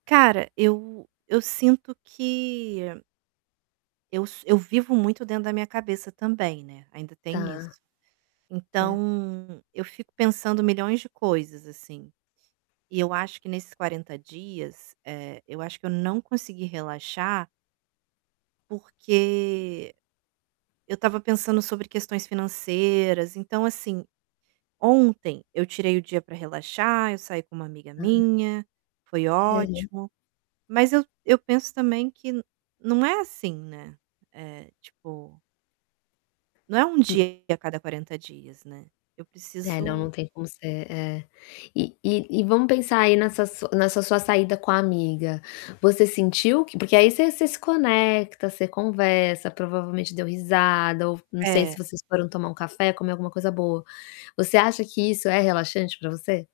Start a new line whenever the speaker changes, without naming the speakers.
Cara, eu eu sinto que eu so eu vivo muito dentro da minha cabeça também, né, ainda tem
Tá,
isso.
certo.
Então, eu fico pensando milhões de coisas, assim. E eu acho que nesses 40 dias, eh, eu acho que eu não consegui relaxar porque eu estava pensando sobre questões financeiras, então, assim, ontem eu tirei o dia pra relaxar, eu saí com uma amiga
Hã.
minha, foi
É.
ótimo. Mas eu eu penso também que não é assim, né. Eh, tipo não é um
Uh
dia a cada 40 dias, né. Eu
É, não,
preciso
não tem como ser é. E e e vamos pensar aí nessa su nessa sua saída com a amiga, você sentiu que porque aí você você se conecta, você conversa, provavelmente deu risada ou v não sei se
É.
vocês foram tomar um café, comer alguma coisa boa. Você acha que isso é relaxante pra você?